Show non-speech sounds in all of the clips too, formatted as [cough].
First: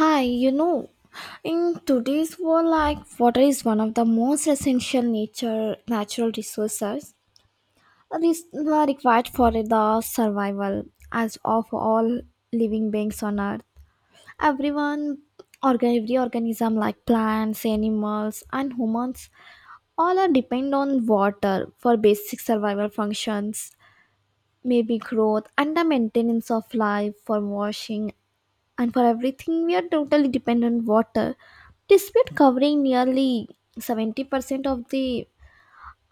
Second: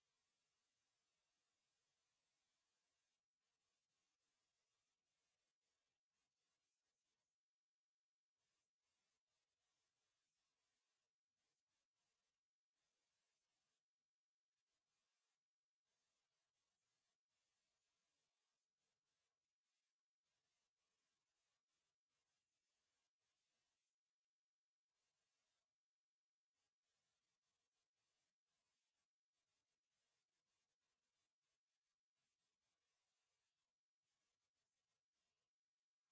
Hi, in today's world, like water is one of the most essential nature natural resources that is required for the survival as of all living beings on earth. Everyone, every organism like plants, animals, and humans, all are depend on water for basic survival functions, maybe growth and the maintenance of life for washing and for everything we are totally dependent on water despite covering nearly 70% of the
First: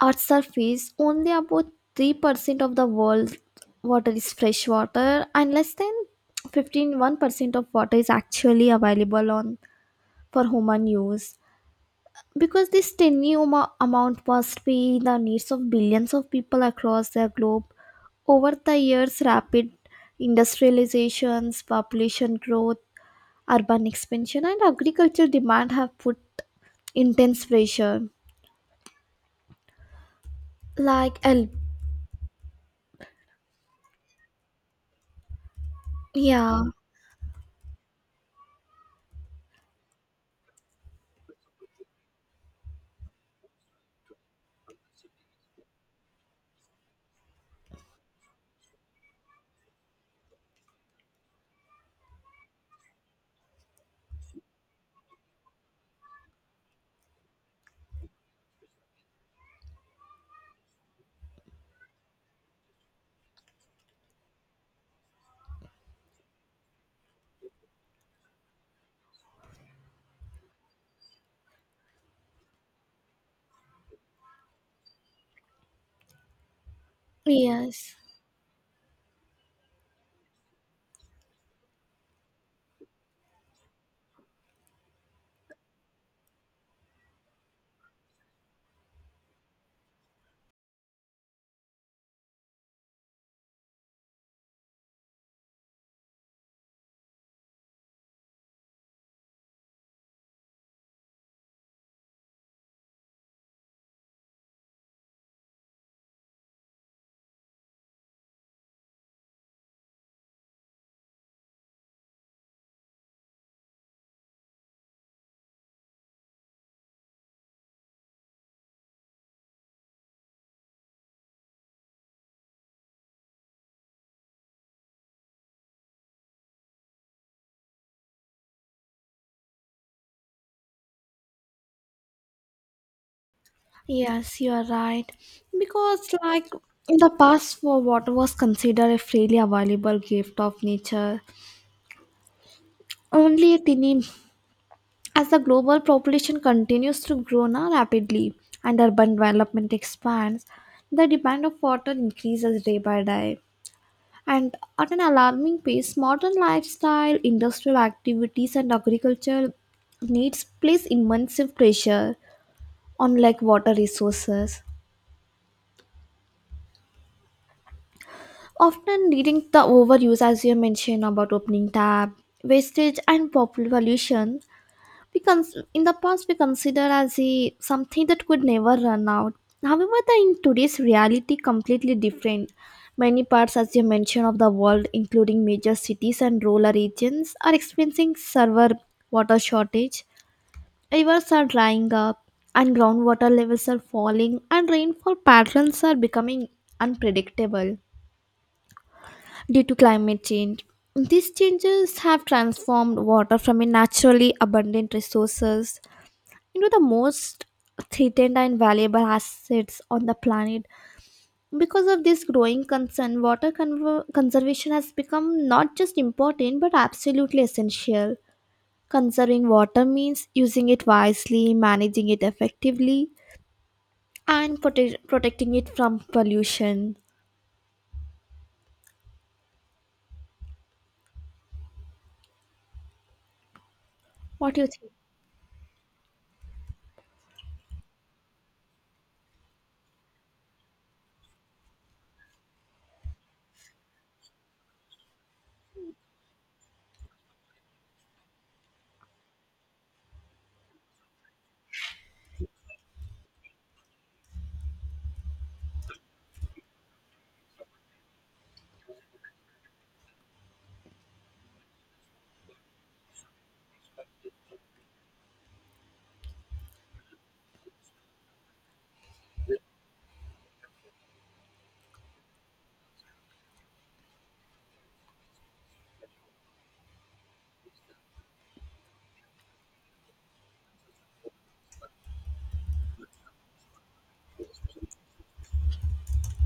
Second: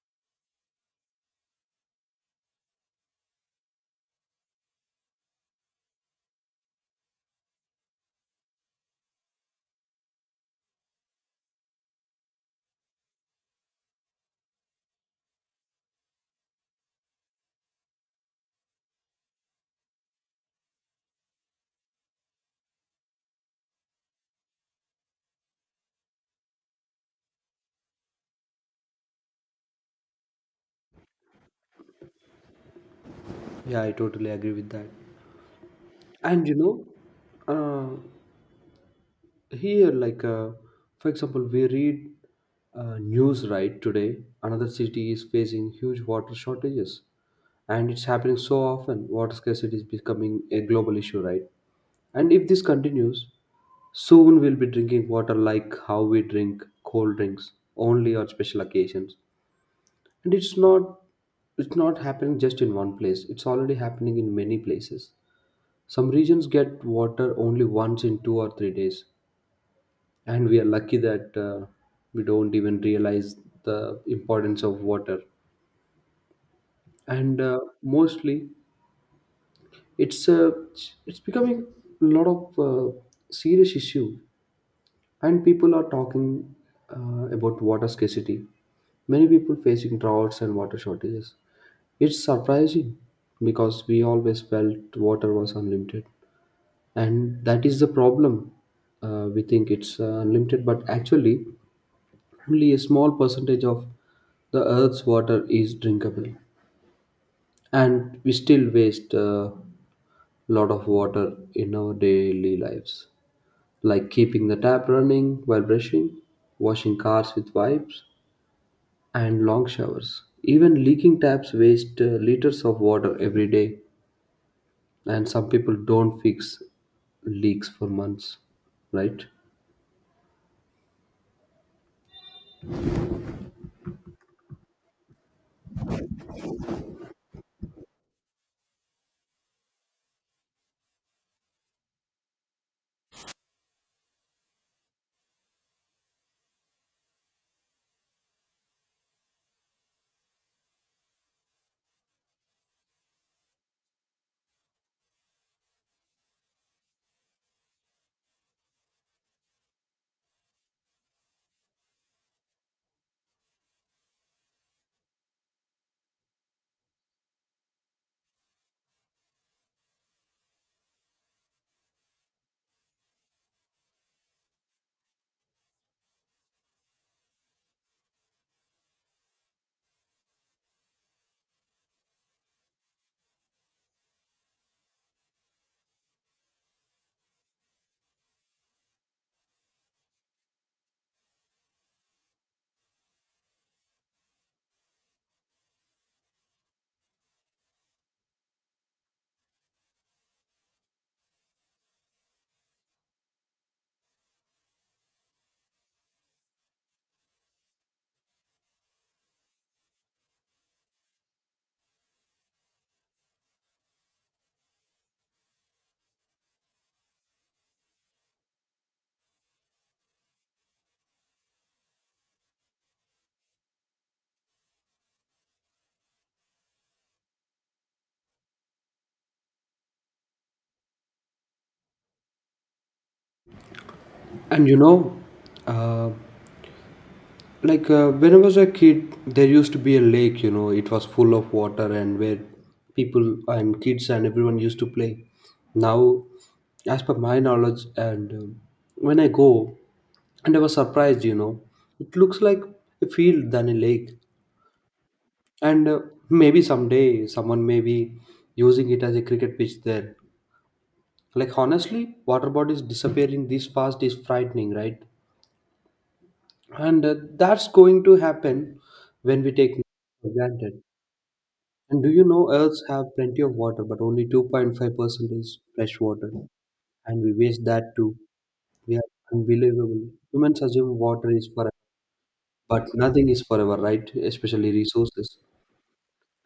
earth's surface only about 3% of the world's water is fresh water and less than fifteen one percent of water is actually available on for human use because this tiny amount must be the needs of billions of people across the globe over the years rapid industrializations population growth urban expansion and agriculture demand have put intense pressure. like el- Yeah, I totally agree with that. And you yeah. know, uh, here, like, for example, we read news right today, another city is facing huge water shortages. And it's happening so often. Water scarcity is becoming a global issue, right? And if this continues, soon we'll be drinking water like how we drink cold drinks, only on special occasions. And it's not happening just in one place. It's already happening in many places. Some regions get water only once in 2 or 3 days, and we are lucky that we don't even realize the importance of water. And Yes, mostly, it's it's becoming a lot of serious issue, and people are talking about water scarcity. Many people facing droughts and water shortages. It's surprising because we always felt water was unlimited. And that is the problem. We think it's unlimited, but actually only a small percentage of the earth's water is drinkable, and we still waste a lot of water in our daily lives, like keeping the tap running while brushing, washing cars with wipes, and long showers. Even leaking taps waste liters of water every day, and some people don't fix leaks for months, right? yes, you are right because like in the past for water was considered a freely available gift of nature only a tiny as the global population continues to grow now rapidly and urban development expands the demand of water increases day by day. And at an alarming pace, modern lifestyle, industrial activities, and agriculture needs place immense pressure on like water resources, often leading to overuse, as you mentioned about opening tap, wastage, and popular pollution. In the past we considered as a something that could never run out. However, the in today's reality completely different. Many parts, as you mentioned, of the world including major cities and rural regions are experiencing severe water shortage. Rivers are drying up and groundwater levels are falling and rainfall patterns are becoming unpredictable due to climate change. These changes have transformed water from a naturally abundant resources, the most threatened and valuable assets on the planet. Because of this growing concern water conservation has become not just important but absolutely essential. Conserving water means using it wisely managing it effectively and protecting it from pollution. What do you And you think? know, uh, like when I was a kid, there used to be a lake, you know, it was full of water and where people and kids and everyone used to play. Now, as per my knowledge, and when I go, and I was surprised, you know, it looks like a field than a lake. And maybe someday someone may be using it as a cricket pitch there. Like, honestly, water bodies disappearing this fast is frightening, right? And that's going to happen when we take for granted. And do you know Earths have plenty of water, but only 2.5% is fresh water, and we waste that too. We are unbelievable. Humans assume water is forever, but nothing is forever, right? Especially resources.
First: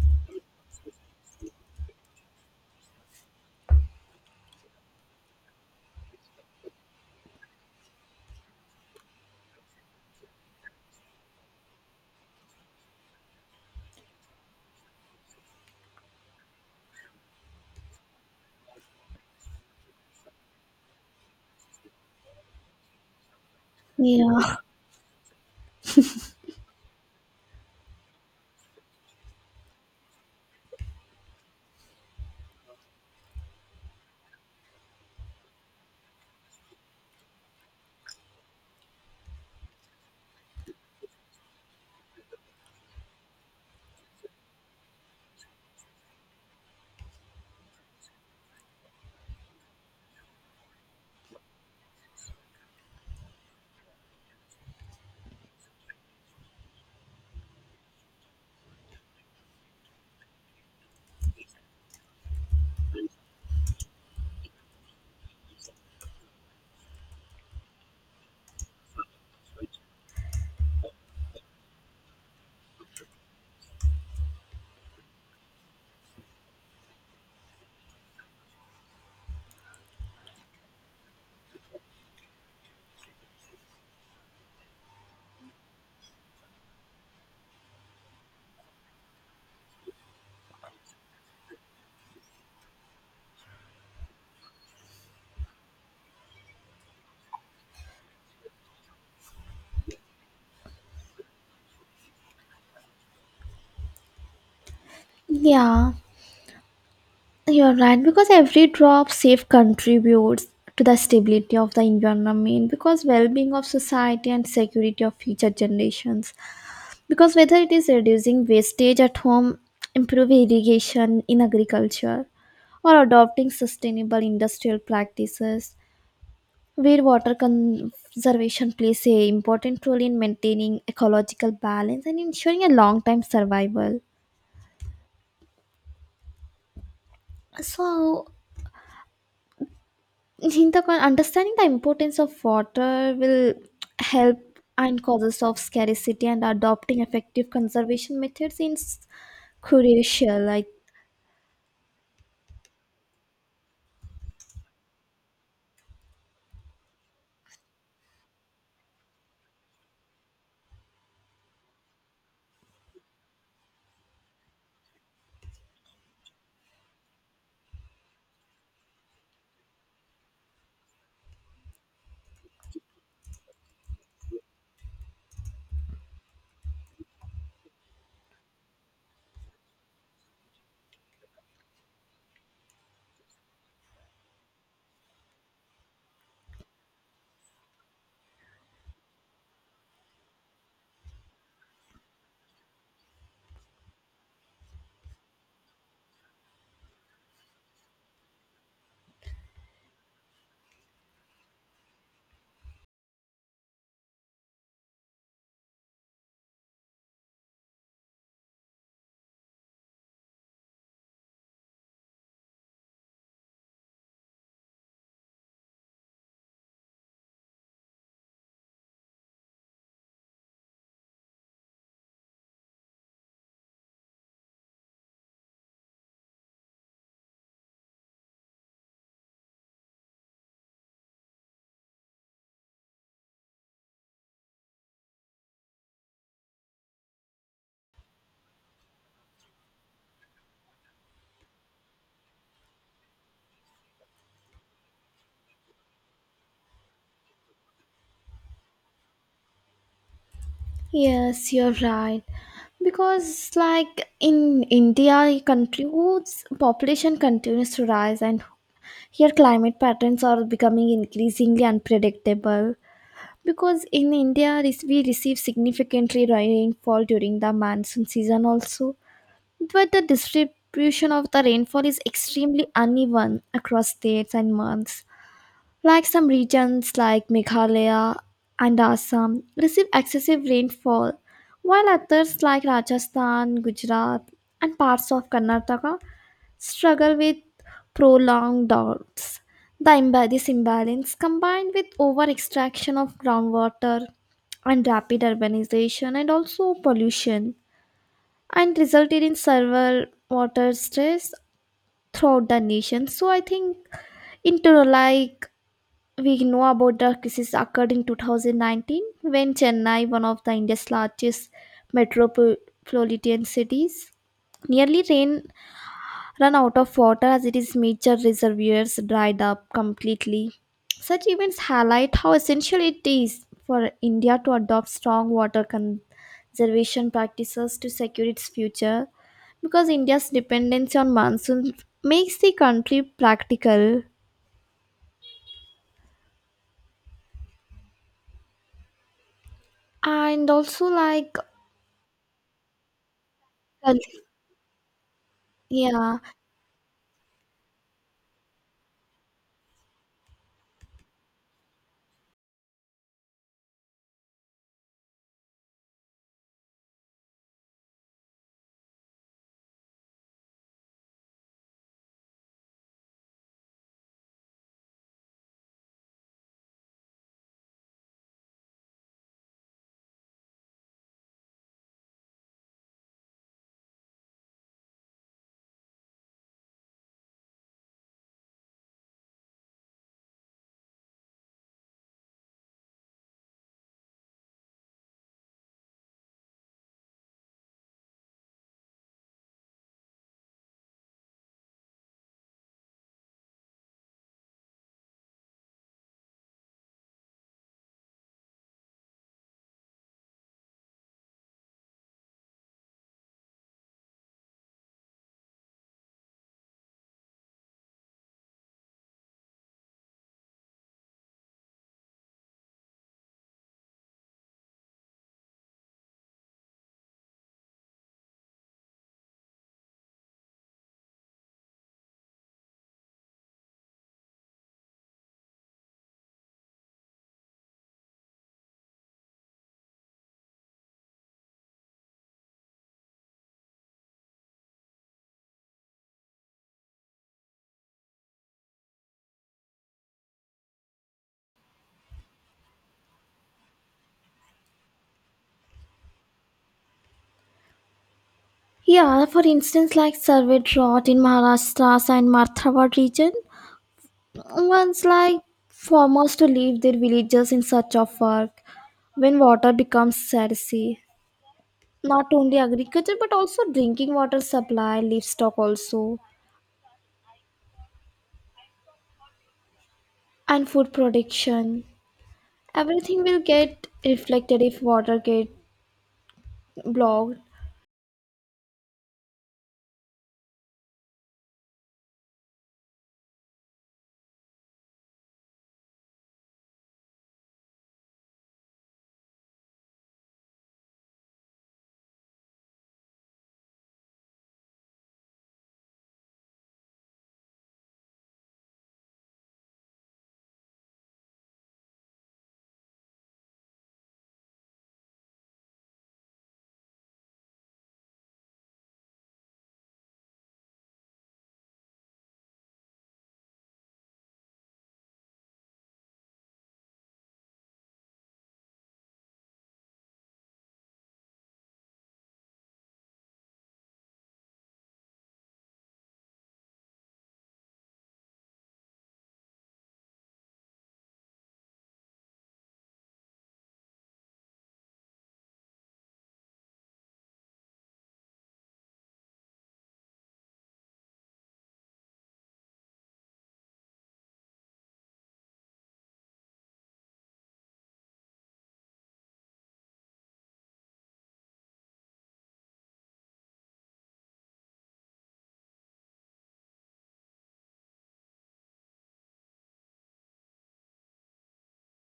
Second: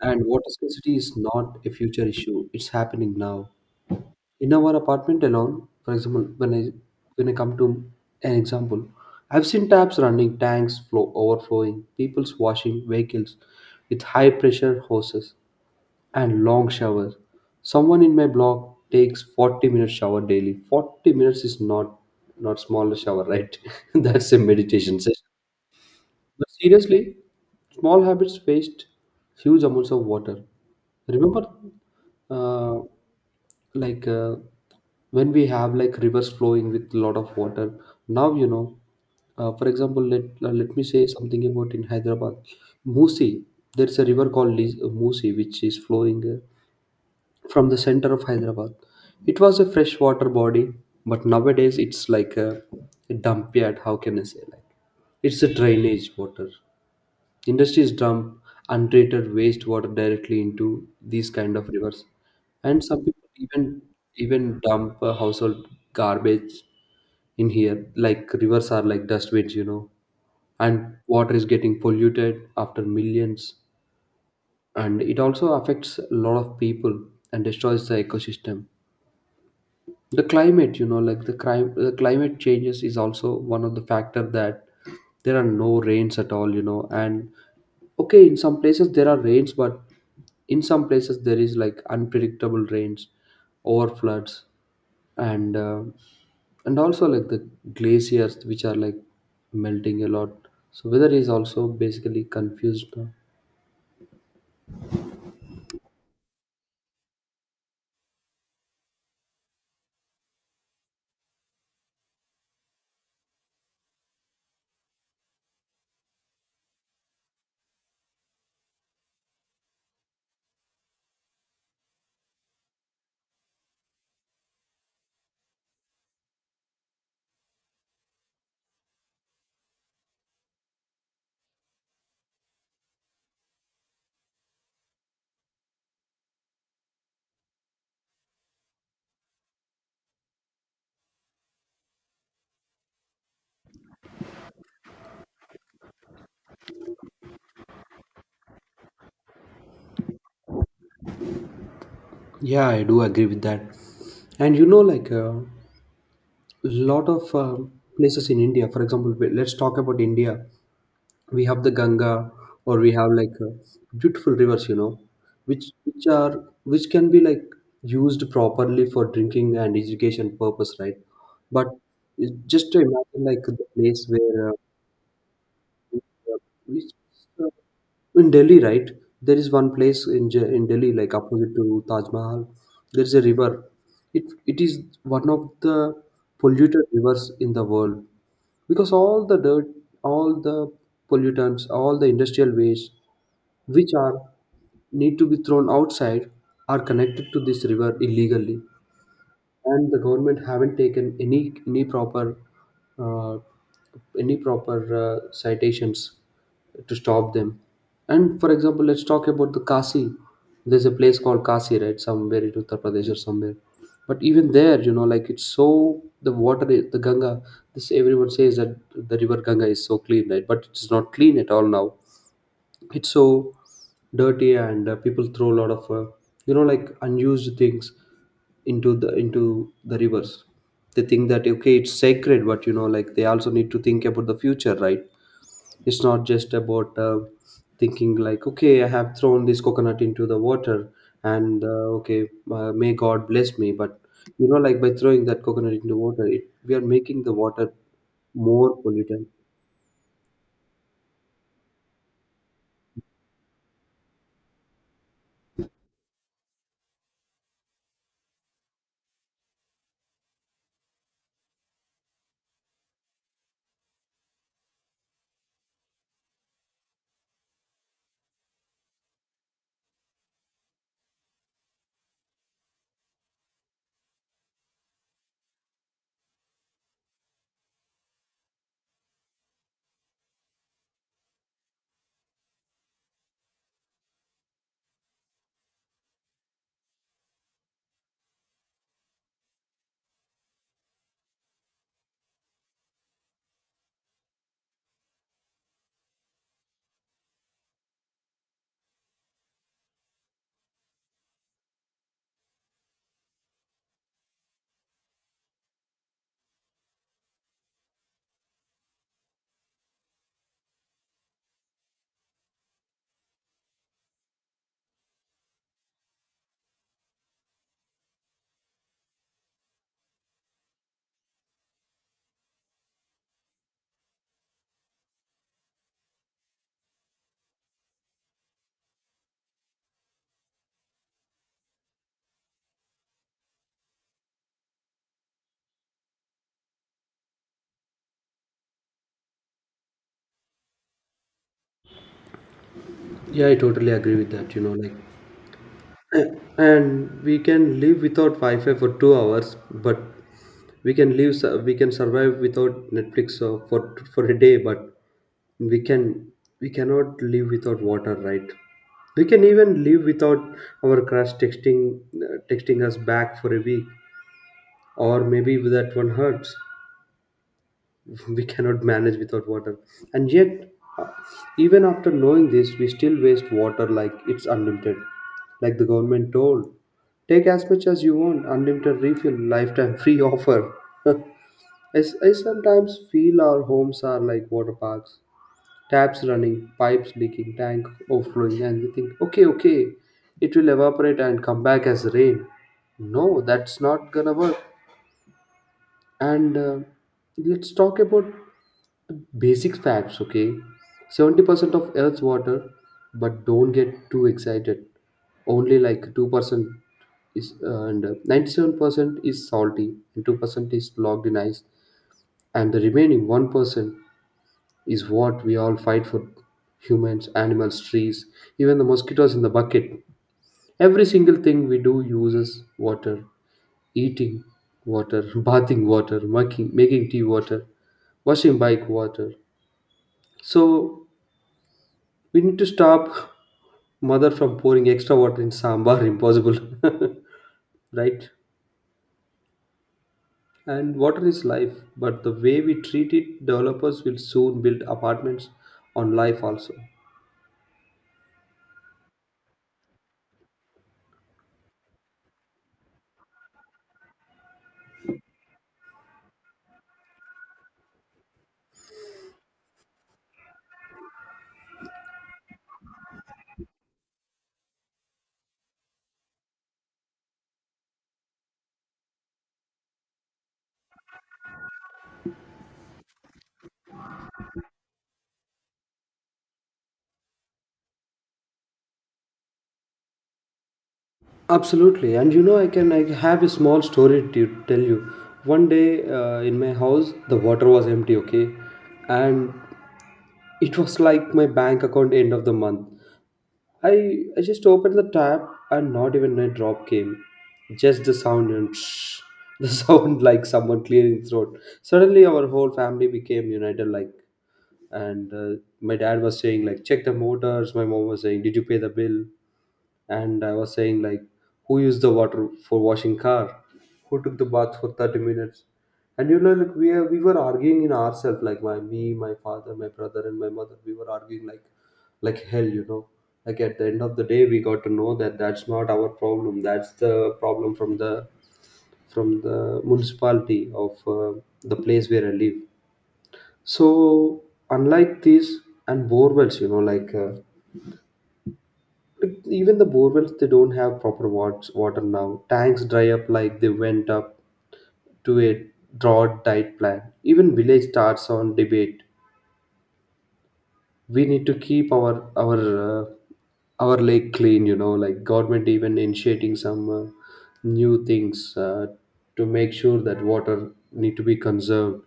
And water scarcity is not a future issue, it's happening now. In our apartment alone, for example, when I come to an example, I've seen taps running, tanks flow overflowing, people's washing vehicles with high pressure hoses and long showers. Someone in my block takes 40-minute shower daily. 40 minutes is not not small shower, right? [laughs] That's a Yeah. meditation session. But seriously, small habits waste huge amounts of water. Remember, uh, like when we have like rivers flowing with a lot of water now, you know, for example, let me say something about in Hyderabad. Musi There's a river called Musi, which is flowing from the center of Hyderabad. It was a freshwater body, but nowadays it's like a dump yard. How can I say, like it's a drainage water. Industries dump untreated wastewater directly into these kind of rivers, and some people even even dump household garbage in here. Like rivers are like dustbins, you know, and water is getting polluted after millions, and it also affects a lot of people and destroys the ecosystem. The climate, you know, like the climate changes is also one of the factor that there are no rains at all, you know. And okay, in some places there are rains, but in some places there is like unpredictable rains, over floods. And and also like the glaciers which are like melting a lot, so weather is also basically confused now. Yeah. You're right, because every drop saved contributes to the stability of the environment, because well-being of society and security of future generations. Because whether it is reducing wastage at home, improve irrigation in agriculture, or adopting sustainable industrial practices, where water conservation plays a important role in maintaining ecological balance and ensuring a long-term survival. So Hinta Khan, understanding the importance of water will help and causes of scarcity and adopting effective conservation methods is crucial. Like, Yeah, I do agree with that. And you know, like lot of places in India. For example, we- let's talk about India. We have the Ganga, or we have like beautiful rivers, you know, which can be like used properly for drinking and education purpose, right? But it- just to imagine like the place where which, uh, in Delhi, right? There is one place in in Delhi, like opposite to Taj Mahal. There is a river. It is one of the polluted rivers in the world because all the dirt, all the pollutants, all the industrial waste which are need to be thrown outside are connected to this river illegally, and the government haven't taken any proper uh, any proper citations to stop them. And for example, let's talk about the Kasi. There's a place called Kasi, right? Somewhere in Uttar Pradesh or somewhere. But even there, you know, like it's so the water, the Ganga. This everyone says that the river Ganga is so clean, right? But it's not clean at all now. It's so dirty, and people throw a lot of you know, like unused things into the rivers. They think that okay it's sacred, but you know, like they also need to think about the future, right? It's not just about thinking like okay I have thrown this coconut into the water and okay may god bless me, but you know, like by throwing that coconut into water it, we are making the water more polluted. yes, you're right. Because, like, in India, country whose population continues to rise, and here climate patterns are becoming increasingly unpredictable. Because in India, we receive significantly rainfall during the monsoon season also. But the distribution of the rainfall is extremely uneven across states and months. Like some regions like Meghalaya and Assam receive excessive rainfall, while others like Rajasthan, Gujarat, and parts of Karnataka struggle with prolonged droughts. This imbalance, combined with over extraction of groundwater and rapid urbanization and also pollution, and resulted in several water stress throughout the nation. So I think in total, like we know about the crisis occurred in 2019 when Chennai, one of the India's largest metropolitan cities, nearly ran run out of water as it is major reservoirs dried up completely. Such events highlight how essential it is for India to adopt strong water conservation practices to secure its future because India's dependency on monsoon makes the country practical and also like. Yeah, I totally uh, agree with that, you know, like. yeah. And we can live without Wi-Fi for 2 hours, but we can we can survive without Netflix for a day, but we can, we cannot live without water, right? We can even live without our crush texting texting us back for a week, or maybe that one hurts. [laughs] We cannot manage without water, and yet uh, even after knowing this we still waste water like it's unlimited. Like the government told take as much as you want, unlimited refill lifetime free offer. [laughs] I, I sometimes feel our homes are like water parks, taps running, pipes leaking, tank overflowing, and we think okay, okay, it will evaporate and come back as rain. No, that's not gonna work. And let's talk about basic facts, okay? 70% of Earth's water, but don't get too excited. Only like 2% is, and 97% is salty, and 2% is locked in ice. And the remaining 1% is what we all fight for. Humans, animals, trees, even the mosquitoes in the bucket. Every single thing we do uses water. Eating water, [laughs] bathing water, making tea water, washing bike water. So we need to stop [laughs] mother from pouring extra water in sambar. [laughs] Impossible, [laughs] right? And water is life, but the way we treat it, developers will soon build apartments on life also. Yeah, for instance, like survey drought in Maharashtra's and Marthawad region. Once like farmers to leave their villages in search of work when water becomes scarce. Not only agriculture but also drinking water supply, livestock also, and food production. Everything will get reflected if water get blocked. Absolutely, and you know, I have a small story to tell you. One day in my house, the water was empty, okay, and it was like my bank account end of the month. I just opened the tap and not even a drop came. Just the sound and shh, the [laughs] sound like someone clearing throat. Suddenly our whole family became united, like. And my dad was saying like check the motors, my mom was saying did you pay the bill? And I was saying like, who used the water for washing car? Who took the bath for 30 minutes? And you know, like we were arguing in ourselves, like my father, my brother, and my mother. We were arguing like hell, you know. Like at the end of the day, we got to know that that's not our problem. That's the problem from the municipality of the place where I live. So unlike these and bore wells, you know, like. Like, even the borewells they don't have proper water now, tanks dry up, like they went up to a drought diet plan. Even village starts on debate, we need to keep our uh, our lake clean, you know, like government even initiating some new things to make sure that water need to be conserved,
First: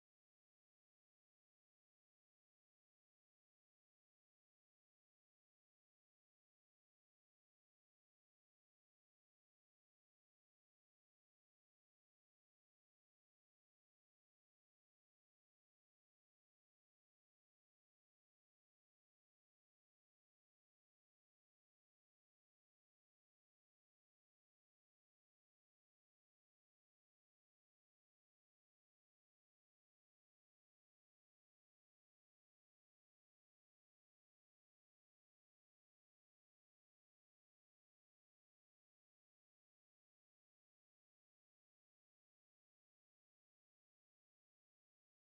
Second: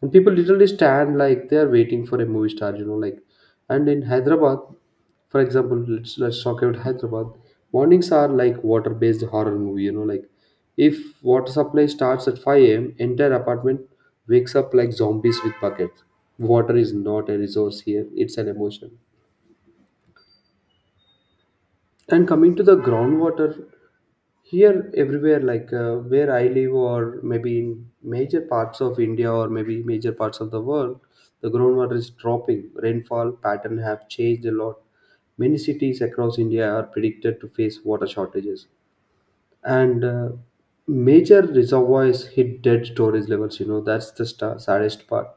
and people literally stand like they are waiting for a movie star, you know, like. And in Hyderabad, for example, let's talk about Hyderabad. Mornings are like water-based horror movie, you know, like if water supply starts at 5 a.m., entire apartment wakes up like zombies with buckets. Water is not a resource here; it's an emotion. And coming to the groundwater, here everywhere, like where I live, or maybe in major parts of India, or maybe major parts of the world, the groundwater is dropping. Rainfall pattern have changed a lot. Many cities across India are predicted to face water shortages, and major reservoirs hit dead storage levels. You know that's the sta saddest part.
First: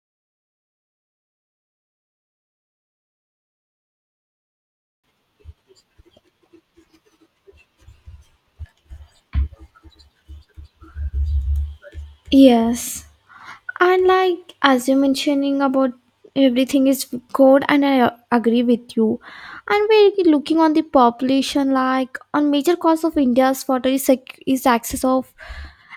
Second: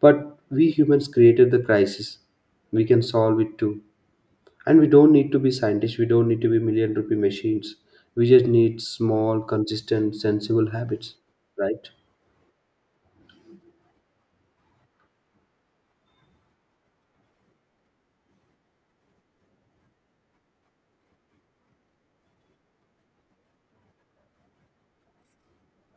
But we humans created the crisis. We can solve it too. And we don't need to be scientists, we don't need to be million rupee machines. We just need small, consistent, sensible habits, right? Yes. And like as you're mentioning about everything is good and I agree with you. And we're looking on the population like on major cause of India's water is, is access of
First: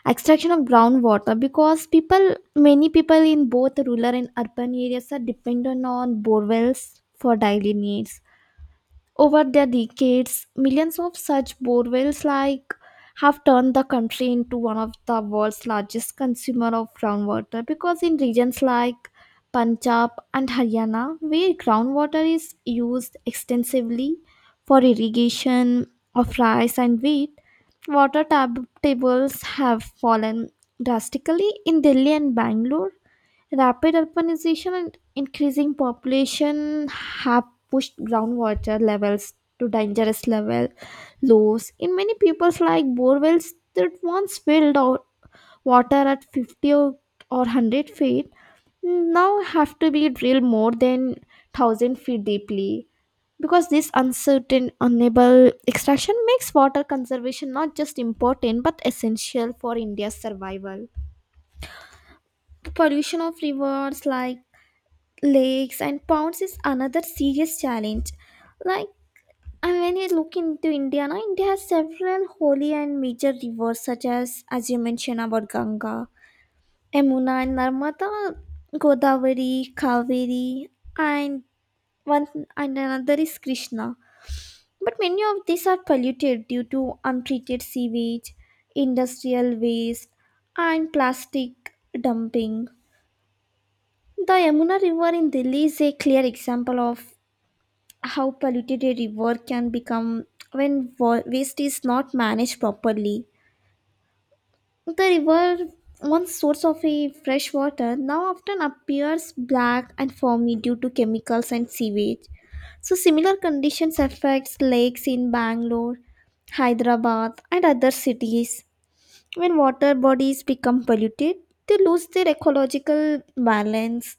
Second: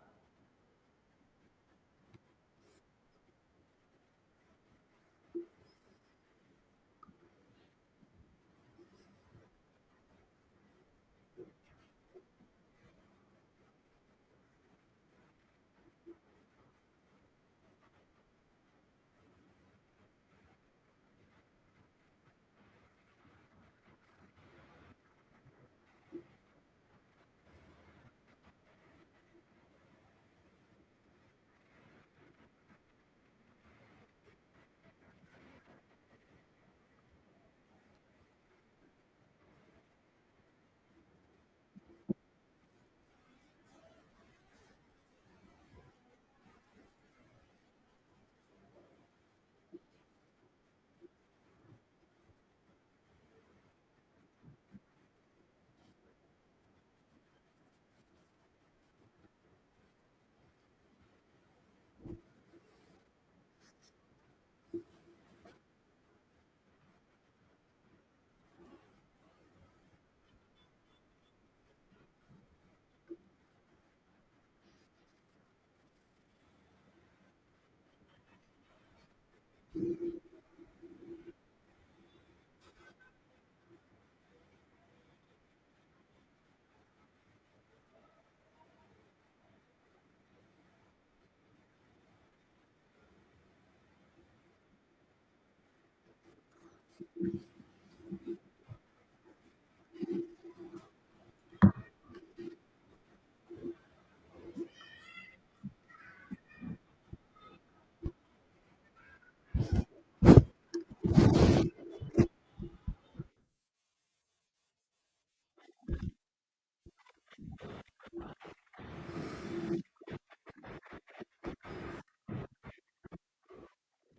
extraction of groundwater because people many people in both rural and urban areas are dependent on borewells for daily needs. Over the decades, millions of such borewells like have turned the country into one of the world's largest consumer of groundwater because in regions like Punjab and Haryana where groundwater is used extensively for irrigation of rice and wheat, water tables have fallen drastically in Delhi and Bangalore. Rapid urbanization and increasing population have pushed groundwater levels to dangerous level lows. In many people's like borewells that once filled out water at 50 or 100 feet now have to be drilled more than 1,000 feet deeply because this uncertain unable extraction makes water conservation not just important but essential for india's survival. The pollution of rivers like lakes and ponds is another serious challenge. Like and when you look into India, now India has several holy and major rivers such as you mentioned about Ganga, Yamuna and Narmada, Godavari, Kaveri, and one and another is Krishna. But many of these are polluted due to untreated sewage, industrial waste, and plastic dumping. The Yamuna River in Delhi is a clear example of how polluted a river can become when waste is not managed properly. The river, once source of a fresh water, now often appears black and foamy due to chemicals and sewage. So similar conditions affects lakes in Bangalore, Hyderabad, and other cities. When water bodies become polluted, they lose their ecological balance.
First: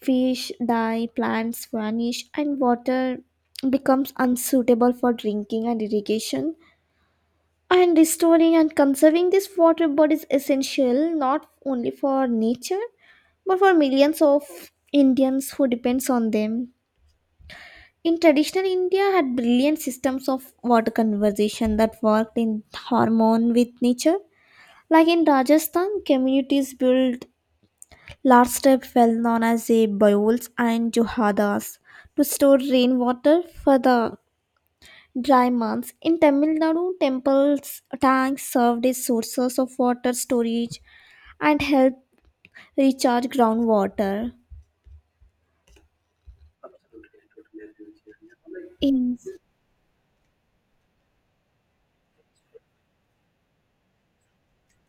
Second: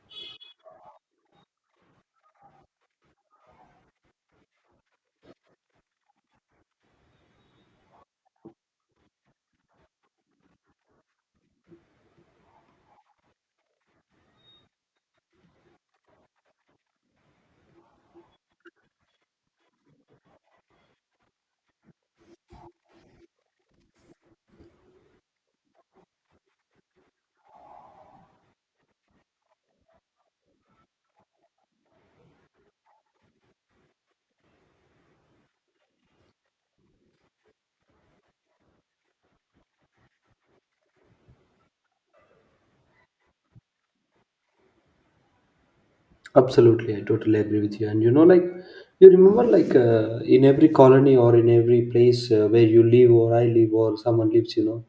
Fish die, plants vanish, and water becomes unsuitable for drinking and irrigation. And restoring and conserving this water body is essential not only for nature but for millions of Indians who depends on them. In traditional India had brilliant systems of water conservation that worked in harmony with nature. Like in Rajasthan, communities built large type well known as the bowls and juhadas to store rainwater for the dry months. In Tamil Nadu, temples tanks served as sources of water storage and help recharge groundwater. Absolutely, I totally agree with you. And like, you In remember, like, in every colony or in every place where you live or I live or someone lives, you know,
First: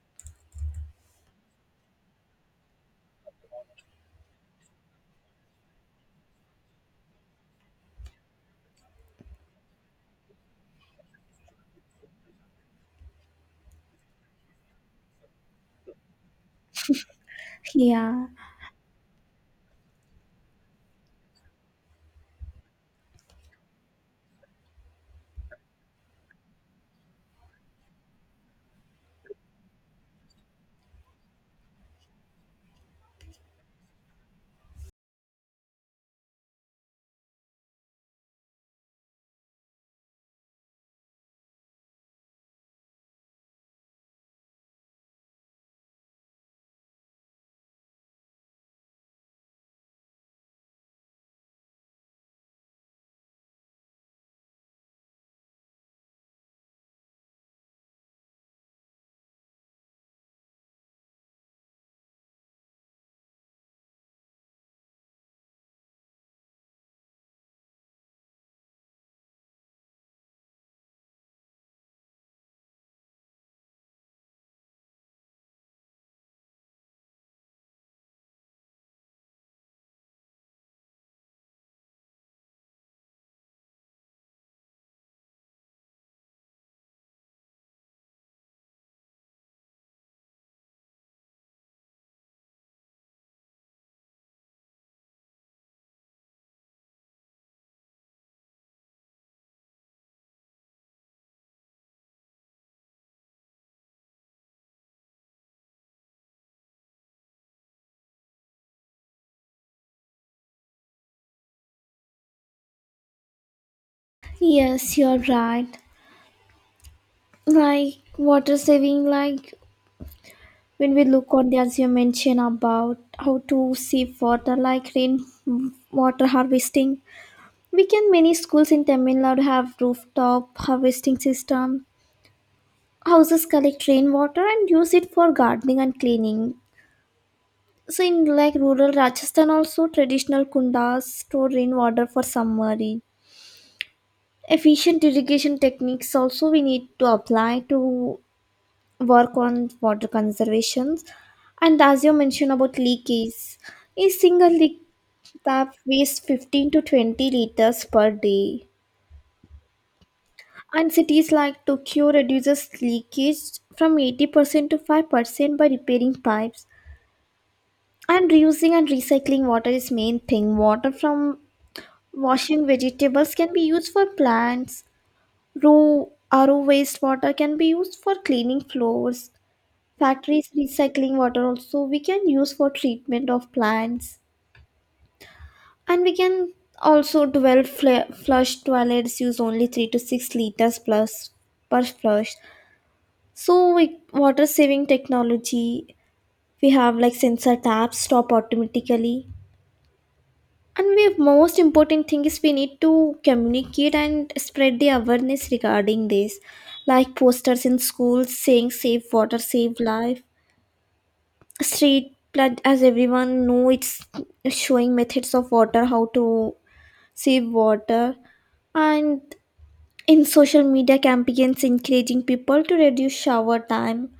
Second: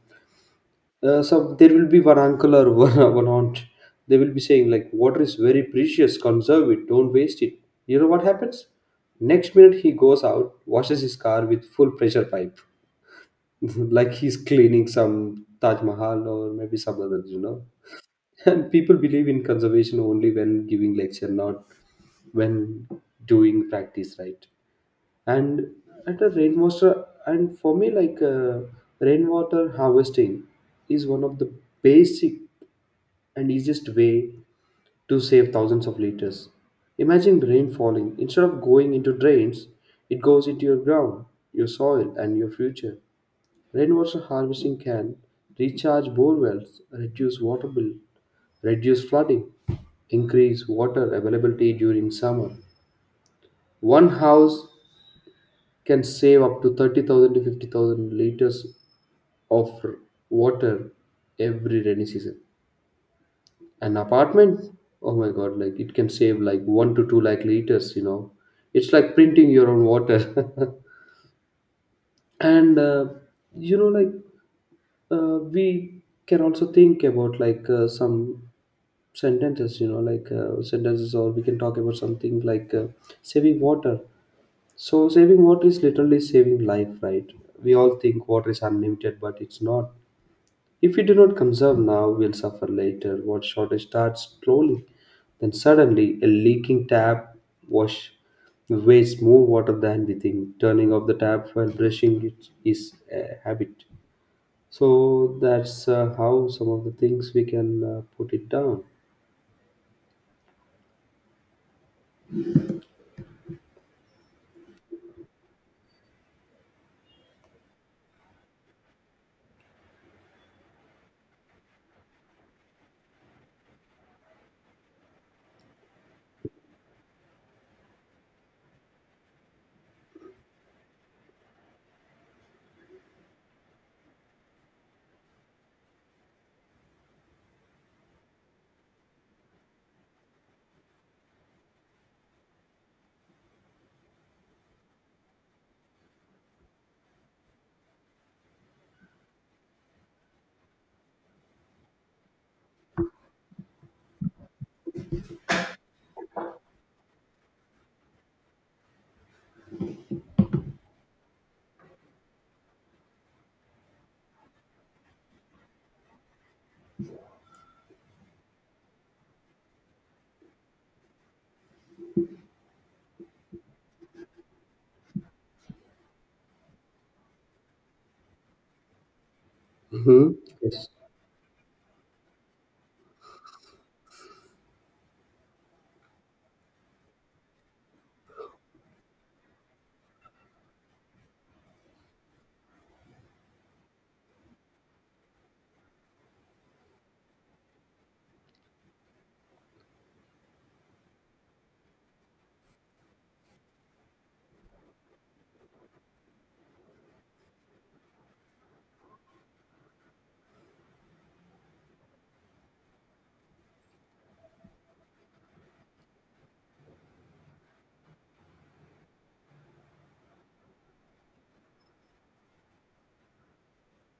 uh, so there will be one uncle or [laughs] one aunt. They will be saying, like, water is very precious, conserve it, don't waste it. You know what happens? Next minute, he goes out, washes his car with full pressure pipe. [laughs] Like he's cleaning some Taj Mahal or maybe some others. Yeah, [laughs] And people believe in conservation only when giving lecture, not when doing practice, right? And at a rainwater, and for me, like rainwater harvesting is one of the basic and easiest way to save thousands of liters. Imagine rain falling instead of going into drains, it goes into your ground, your soil, and your future. Rainwater harvesting can recharge bore wells, reduce water bill, reduce flooding, increase water availability during summer. One house can save up to 30,000 to 50,000 liters of water every rainy season. An apartment, oh my god, like it can save like 1 to 2 lakh liters. It's like printing your own water. [laughs] And like we can also think about like some sentences like sentences or we can talk about something like saving water. So saving water is literally saving life, right? We all think water is unlimited, but it's not. If we do not conserve now, we'll suffer later. Water shortage starts slowly, then suddenly a leaking tap wash wastes more water than we think. Turning off the tap while brushing it is a habit. So that's how some of the things we can put it down. yes, you're right. Like water saving, like when we look on the as you mentioned about how to save water, like rain water harvesting. We can many schools in Tamil Nadu have rooftop harvesting system. Houses collect rain water and use it for gardening and cleaning. So in like rural Rajasthan also traditional kundas store rainwater for submerged. Efficient irrigation techniques also we need to apply to work on water conservation. And as you mentioned about leakage, a single leak tap wastes 15 to 20 liters per day. And cities like Tokyo reduces leakage from 80% to 5% by repairing pipes. And reusing and recycling water is main thing. Water from washing vegetables can be used for plants. Raw RO wastewater can be used for cleaning floors. Hmm. Factories Yes, recycling water also we can use for treatment of plants. And we can also 12 flush toilets use only 3 to 6 liters plus per flush. So with water saving technology, we have like sensor taps stop automatically. And we most important thing is we need to communicate and spread the awareness regarding this. Like posters in schools saying save water, save life. Street flood as everyone know it's showing methods of water, how to save water. And in social media campaigns encouraging people to reduce shower time.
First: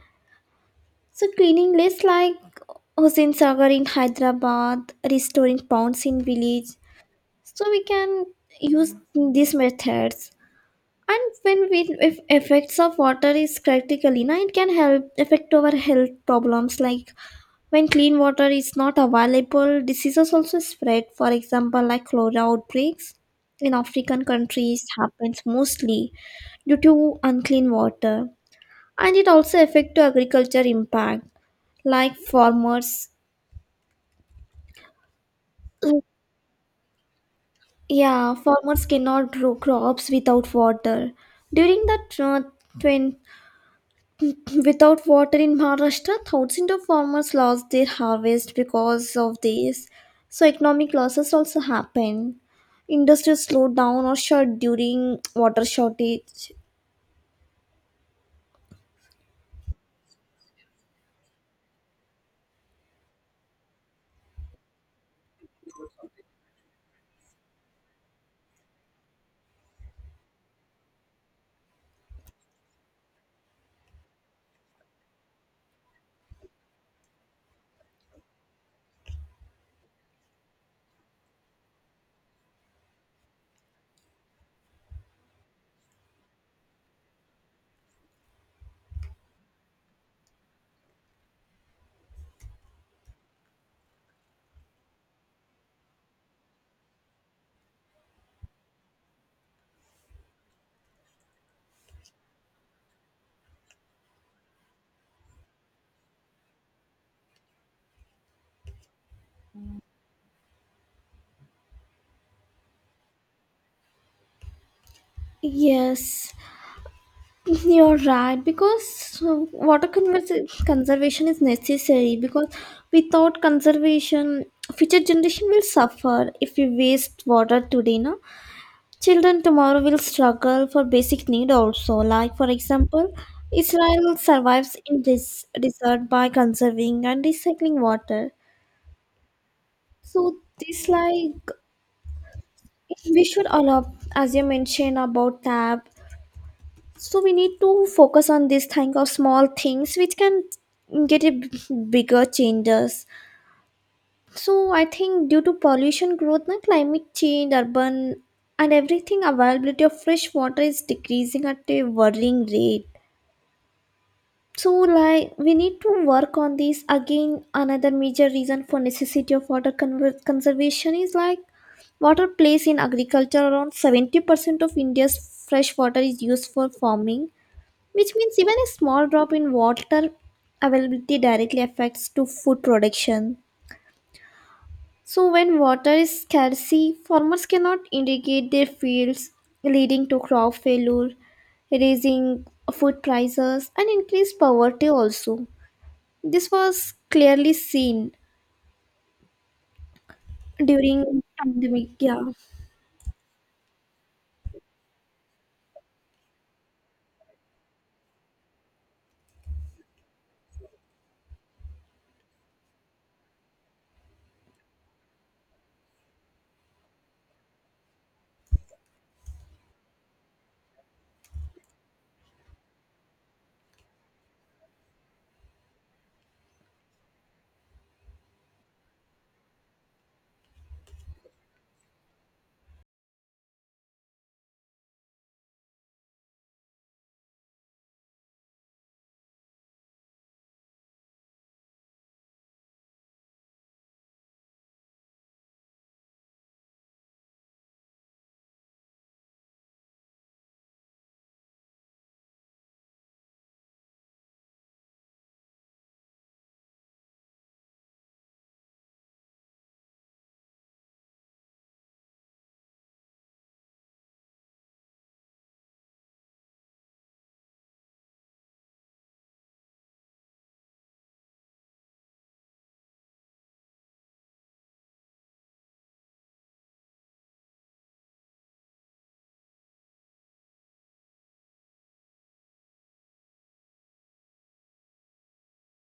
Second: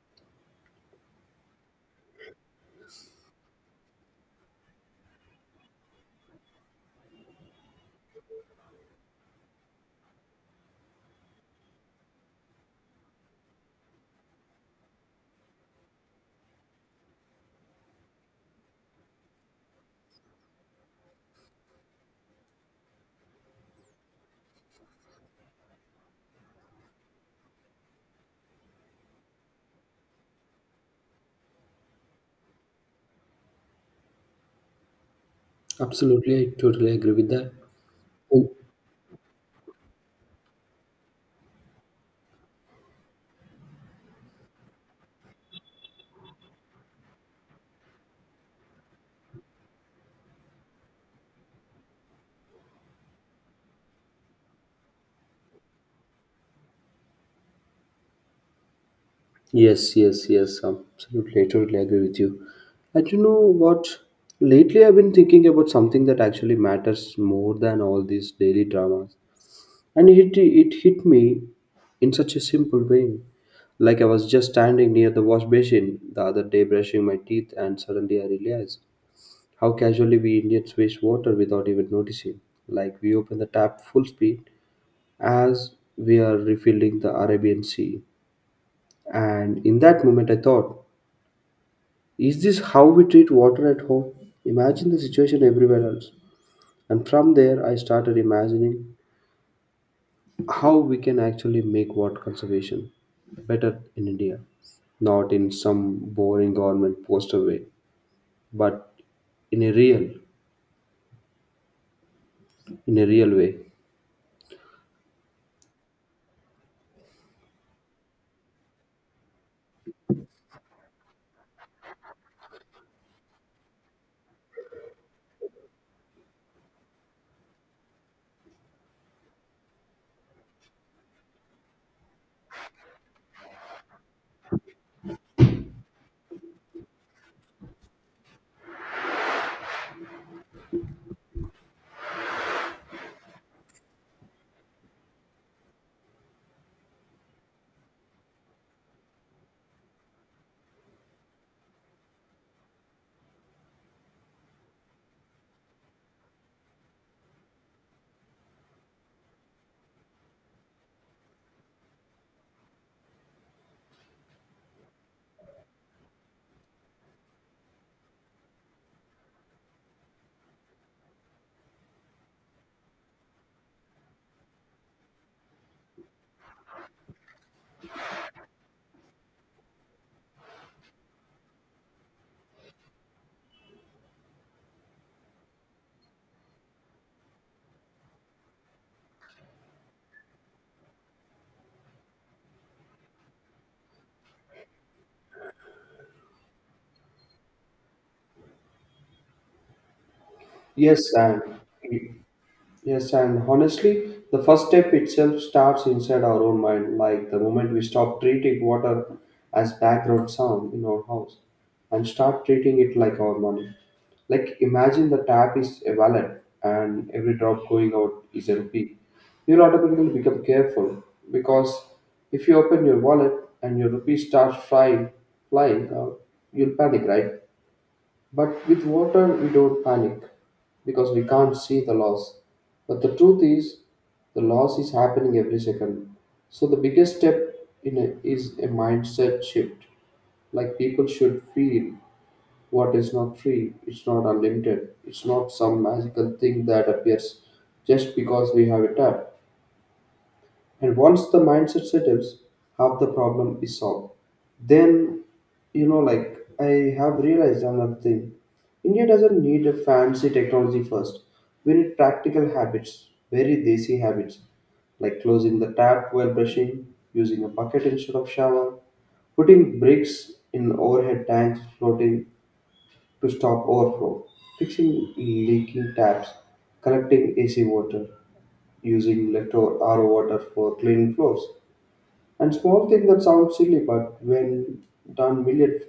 So cleaning lists like Hussain Sagar in Hyderabad, restoring ponds in village. So we can use these methods. And when we if effects of water is critically now it can help affect our health problems like when clean water is not available, diseases also spread. For example, like cholera outbreaks in African countries happens mostly due to unclean water. And it also affect to agriculture impact like farmers. absolutely, I totally agree with that. Yeah, Oh, farmers cannot grow crops without water during the twin without water in Maharashtra thousands of farmers lost their harvest because of this. So economic losses also happen industries slowed down or shut during water shortage. yes, yes, yes. Absolutely, I totally agree with you. And you know what? Lately, I've been thinking about something that actually matters more than all these daily dramas, and it hit me in such a simple way. Like I was just standing near the wash basin the other day, brushing my teeth, and suddenly I realized how casually we Indians waste water without even noticing. Like we open the tap full speed as we are refilling the Arabian Sea. And in that moment, I thought, is this how we treat water at home? Imagine the situation everywhere else. And from there, I started imagining how we can actually make water conservation better in India, not in some boring government poster way, but in a real, in a real way. Yes. You're right, because water conservation is necessary. Because without conservation, future generation will suffer if we waste water today. No, children tomorrow will struggle for basic need also. Like for example, Israel survives in this desert by conserving and recycling water. So this like we should allow, as you mentioned about tap, so we need to focus on this thing of small things which can get a bigger changes. So I think due to pollution growth na climate change urban and everything availability of fresh water is decreasing at a worrying rate. So like we need to work on this again another major reason for necessity of water conservation is like water plays in agriculture around 70% of india's fresh water is used for farming which means even a small drop in water availability directly affects to food production. So when water is scarcity, farmers cannot irrigate their fields, leading to crop failure, raising food prices and increased poverty also. This was clearly seen Yes, during and pandemic. Yeah. Yes, and honestly, the first step itself starts inside our own mind, like the moment we stop treating water as background sound in our house and start treating it like our money. Like, imagine the tap is a wallet and every drop going out is a rupee. You'll automatically become careful because if you open your wallet and your rupee starts flying out, you'll panic, right? But with water, we don't panic because we can't see the loss. But the truth is, the loss is happening every second. So the biggest step is a mindset shift. Like people should feel what is not free, it's not unlimited, it's not some magical thing that appears just because we have a tap. And once the mindset settles, half the problem is solved. Then, like, I have realized another thing. India doesn't need a fancy technology first, we need practical habits, very desi habits, like closing the tap while brushing, using a bucket instead of shower, putting bricks in overhead tanks floating to stop overflow, fixing leaking taps, collecting AC water, using leftover RO water for cleaning floors. And small thing that sounds silly, but done million,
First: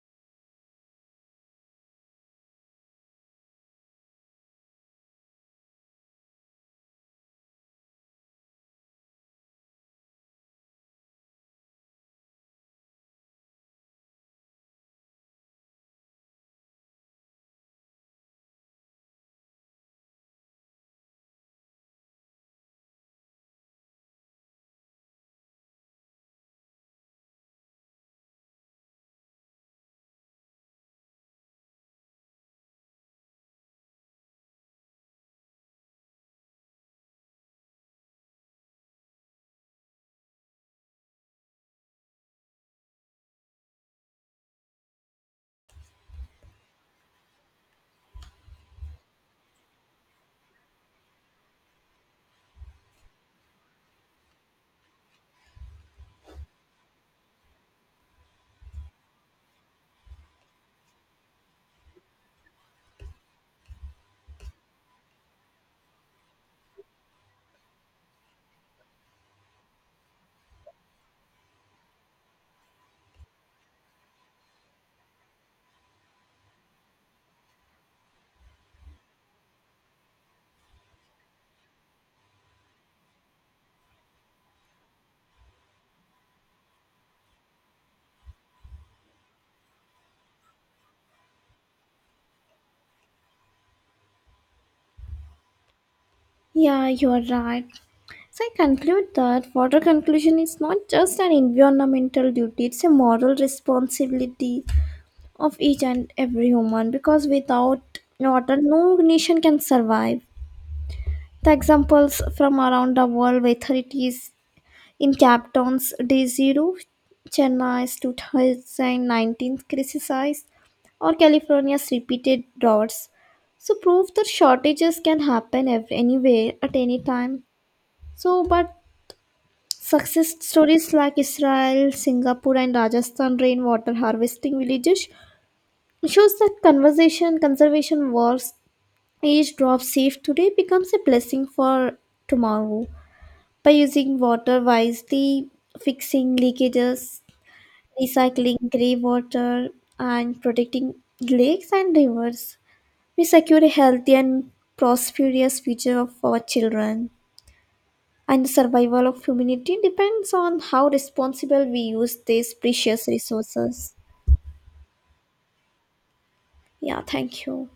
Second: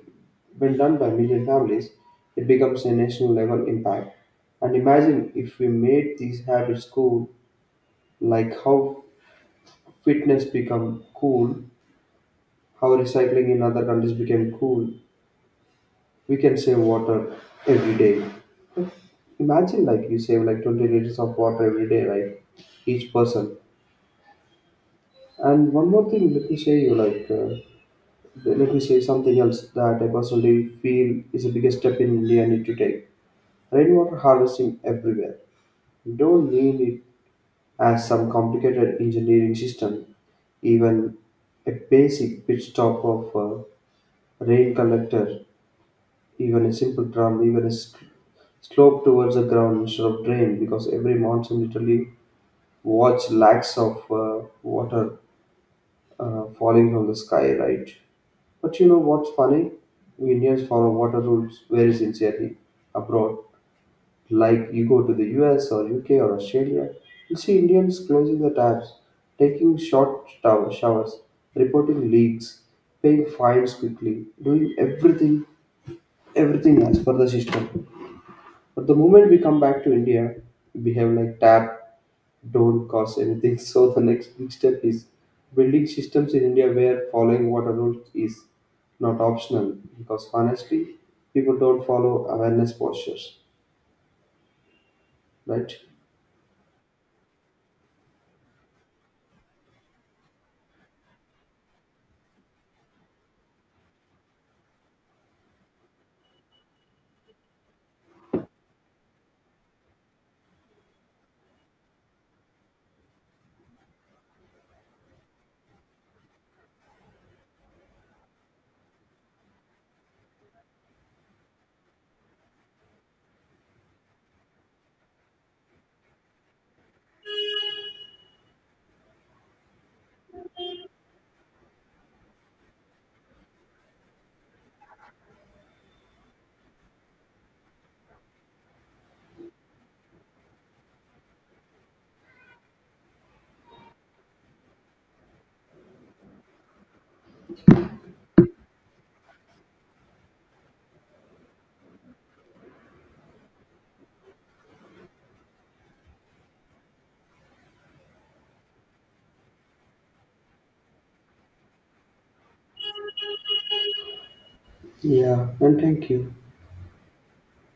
when done by million families, it becomes a national level impact. And imagine if we made these habits cool, like how fitness become cool, how recycling in other countries became cool. We can save water every day. Imagine like you save like 20 liters of water every day, right? Each person. And one more thing, let me share you like. Let me say something else that I personally feel is the biggest step in India need to take. Rainwater harvesting everywhere. We don't need it as some complicated engineering system. Even a basic pit stop of a rain collector, even a simple drum, even a slope towards the ground instead of drain, because every monsoon literally watch lakhs of water falling from the sky, right? But you know what's funny? We Indians follow water rules very sincerely abroad. Like you go to the US or UK or Australia, you see Indians closing the taps, taking short showers, reporting leaks, paying fines quickly, doing everything, everything as per the system. But the moment we come back to India, we behave like tap don't cause anything. So the next big step is building systems in India where following water rules is not optional because honestly, people don't follow awareness postures, right? Yeah, you're right. So I conclude that water conclusion is not just an environmental duty, it's a moral responsibility of each and every human because without water no nation can survive. The examples from around the world whether it is in Cape Town's day zero, Chennai's 2019 crisis or California's repeated droughts so prove that shortages can happen anywhere at any time. So but success stories like Israel, Singapore and Rajasthan rainwater harvesting villages, it shows that conservation works, each drop saved today becomes a blessing for tomorrow. By using water wisely, fixing leakages, recycling grey water, and protecting lakes and rivers, we secure a healthy and prosperous future of our children. And the survival of humanity depends on how responsible we use these precious resources. Yeah, and thank you. Yeah, thank you.